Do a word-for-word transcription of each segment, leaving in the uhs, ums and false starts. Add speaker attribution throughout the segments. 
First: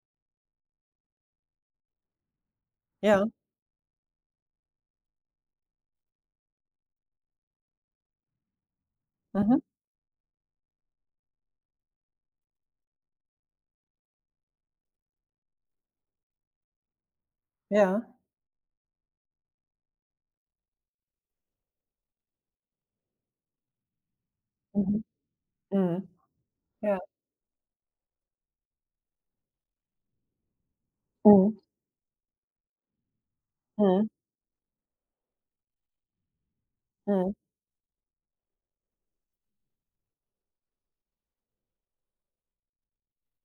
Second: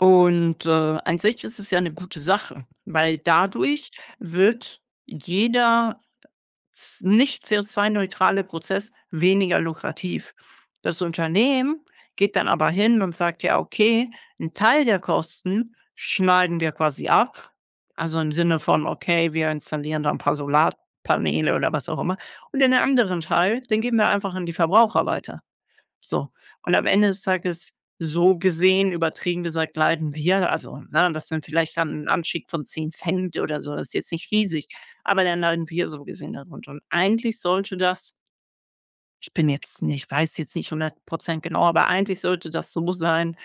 Speaker 1: Und, äh, an sich ist es ja 'ne gute Sache, weil
Speaker 2: Ja.
Speaker 1: dadurch wird jeder z nicht CO₂-neutrale Prozess weniger
Speaker 2: Mhm.
Speaker 1: lukrativ. Das Unternehmen geht dann aber hin und sagt: „Ja, okay, 'n Teil der Kosten schneiden wir quasi ab“,
Speaker 2: Ja.
Speaker 1: also im Sinne von: „Okay, wir installieren da 'n paar Solarpaneele”, oder was auch immer, „und den anderen Teil, den geben wir einfach an die
Speaker 2: Mhm.
Speaker 1: Verbraucher weiter.”
Speaker 2: Mhm.
Speaker 1: So, und am
Speaker 2: Ja.
Speaker 1: Ende des Tages so gesehen, übertrieben gesagt, leiden wir, also, ne, das sind
Speaker 2: Mhm.
Speaker 1: vielleicht dann 'n Anstieg von 10 Cent oder so, das ist
Speaker 2: Mhm.
Speaker 1: jetzt nicht riesig, aber dann leiden wir so gesehen darunter und
Speaker 2: Mhm.
Speaker 1: eigentlich sollte das ich bin jetzt nicht weiß jetzt nicht hundert Prozent genau, aber eigentlich sollte das so sein,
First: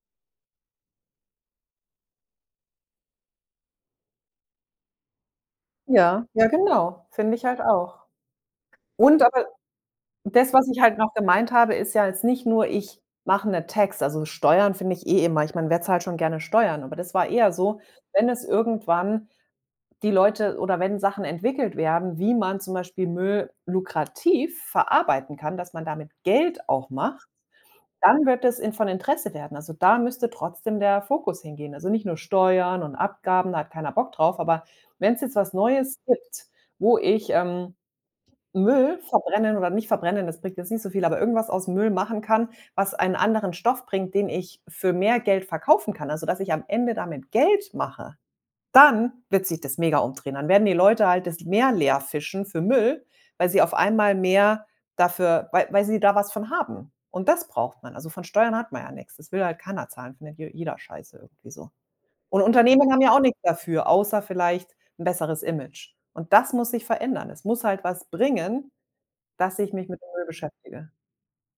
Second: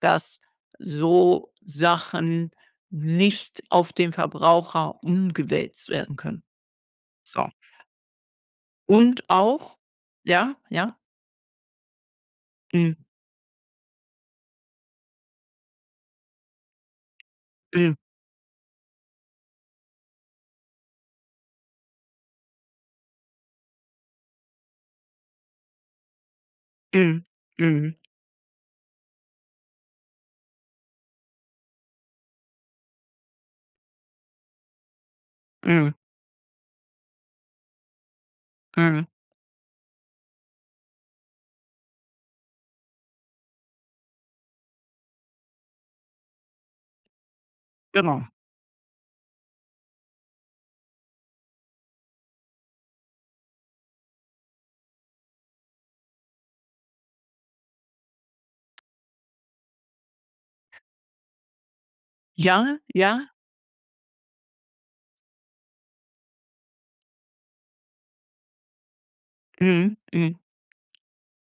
Speaker 1: dass so Sachen nicht auf den Verbraucher umgewälzt werden
Speaker 2: Ja,
Speaker 1: können.
Speaker 2: ja, genau, finde ich
Speaker 1: So.
Speaker 2: halt auch und
Speaker 1: Und
Speaker 2: aber
Speaker 1: auch
Speaker 2: das,
Speaker 1: ja,
Speaker 2: was ich
Speaker 1: ja?
Speaker 2: halt noch gemeint habe, ist ja jetzt nicht nur: „Ich
Speaker 1: Hm.
Speaker 2: mache 'n Tax.“ Also Steuern finde ich eh immer ich meine, wer zahlt schon gerne Steuern, aber das war eher so,
Speaker 1: [unintelligible]
Speaker 2: wenn es irgendwann die Leute oder wenn Sachen entwickelt werden, wie man zum Beispiel Müll lukrativ verarbeiten kann, dass man damit Geld auch
Speaker 1: Mhm,
Speaker 2: macht,
Speaker 1: mhm.
Speaker 2: dann wird das in von Interesse werden. Also da müsste trotzdem der Fokus hingehen. Also nicht nur Steuern und Abgaben, da hat keiner Bock drauf, aber wenn's jetzt was
Speaker 1: Mhm.
Speaker 2: Neues gibt, wo ich, ähm, Müll
Speaker 1: Mhm.
Speaker 2: verbrennen oder nicht verbrennen, das bringt jetzt nicht so viel, aber irgendwas aus Müll machen kann, was einen anderen Stoff bringt, den ich für mehr Geld verkaufen kann, also dass ich am Ende damit Geld mache,
Speaker 1: Genau.
Speaker 2: dann wird sich das mega umdrehen. Dann werden die Leute halt das Meer leerfischen für Müll, weil sie auf einmal mehr dafür wei weil sie da was von haben und das braucht man. Also von Steuern hat man ja nix. Das will halt keiner zahlen, findet je jeder scheiße irgendwie so und
Speaker 1: Ja,
Speaker 2: Unternehmen haben ja auch
Speaker 1: ja.
Speaker 2: nix dafür, außer vielleicht 'n besseres Image, und das muss sich verändern. Es muss halt was bringen, dass ich mich
Speaker 1: Mhm,
Speaker 2: mit Müll
Speaker 1: mhm.
Speaker 2: beschäftige,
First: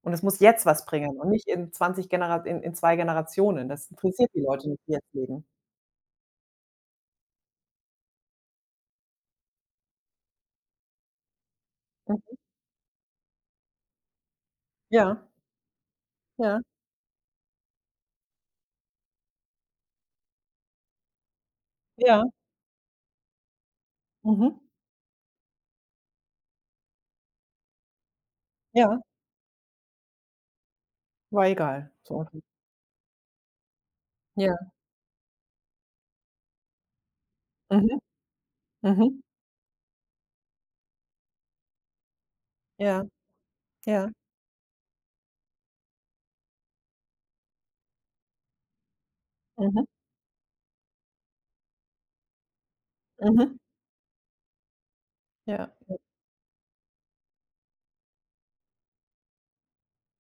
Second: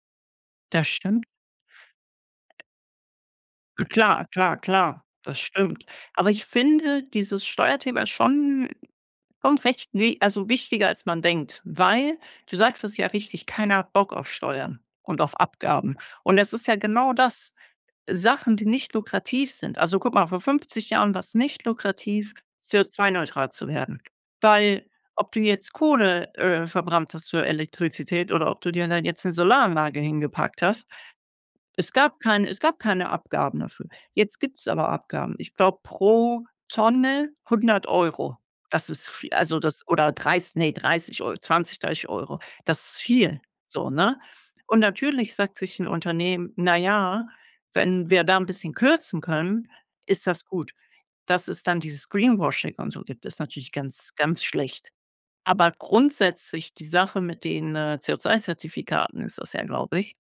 Speaker 2: und es muss jetzt was
Speaker 1: Das
Speaker 2: bringen
Speaker 1: stimmt.
Speaker 2: und nicht in zwanzig Genera in in zwei Generationen. Das
Speaker 1: Klar,
Speaker 2: interessiert die
Speaker 1: klar,
Speaker 2: Leute nicht, die
Speaker 1: klar,
Speaker 2: jetzt
Speaker 1: das
Speaker 2: leben.
Speaker 1: stimmt, aber ich finde dieses Steuerthema schon schon recht ne also wichtiger, als man denkt, weil
Speaker 2: Mhm.
Speaker 1: du sagst es ja richtig: „Keiner hat Bock auf Steuern und
Speaker 2: Ja.
Speaker 1: auf Abgaben”, und es
Speaker 2: Ja.
Speaker 1: ist ja genau das. Sachen, die nicht lukrativ sind also guck mal, vor fünfzig Jahren war's nicht
Speaker 2: Ja.
Speaker 1: lukrativ, CO₂-neutral zu werden,
Speaker 2: Mhm.
Speaker 1: weil ob du jetzt Kohle, äh, verbrannt hast für Elektrizität oder ob du dir
Speaker 2: Ja.
Speaker 1: dann jetzt 'ne Solaranlage hingepackt hast,
Speaker 2: War egal
Speaker 1: es gab
Speaker 2: [unintelligible]
Speaker 1: kein es gab keine Abgaben dafür. Jetzt gibt's
Speaker 2: Ja.
Speaker 1: aber Abgaben. Ich glaube, pro Tonne
Speaker 2: Mhm,
Speaker 1: hundert Euro. Das ist
Speaker 2: mhm.
Speaker 1: vi also das oder dreiß ne, dreißig Eu zwanzig, dreißig Euro. Das ist
Speaker 2: Ja,
Speaker 1: viel so,
Speaker 2: ja.
Speaker 1: ne? Und natürlich sagt sich 'n Unternehmen: „Na ja, wenn wir da 'n bisschen kürzen können,
Speaker 2: Mhm.
Speaker 1: ist das gut.“ Dass es dann dieses Greenwashing und so gibt, ist
Speaker 2: Mhm.
Speaker 1: natürlich ganz, ganz schlecht.
Speaker 2: Ja,
Speaker 1: Aber
Speaker 2: ja.
Speaker 1: grundsätzlich die Sache mit den, äh, CO₂-Zertifikaten ist das ja, glaube ich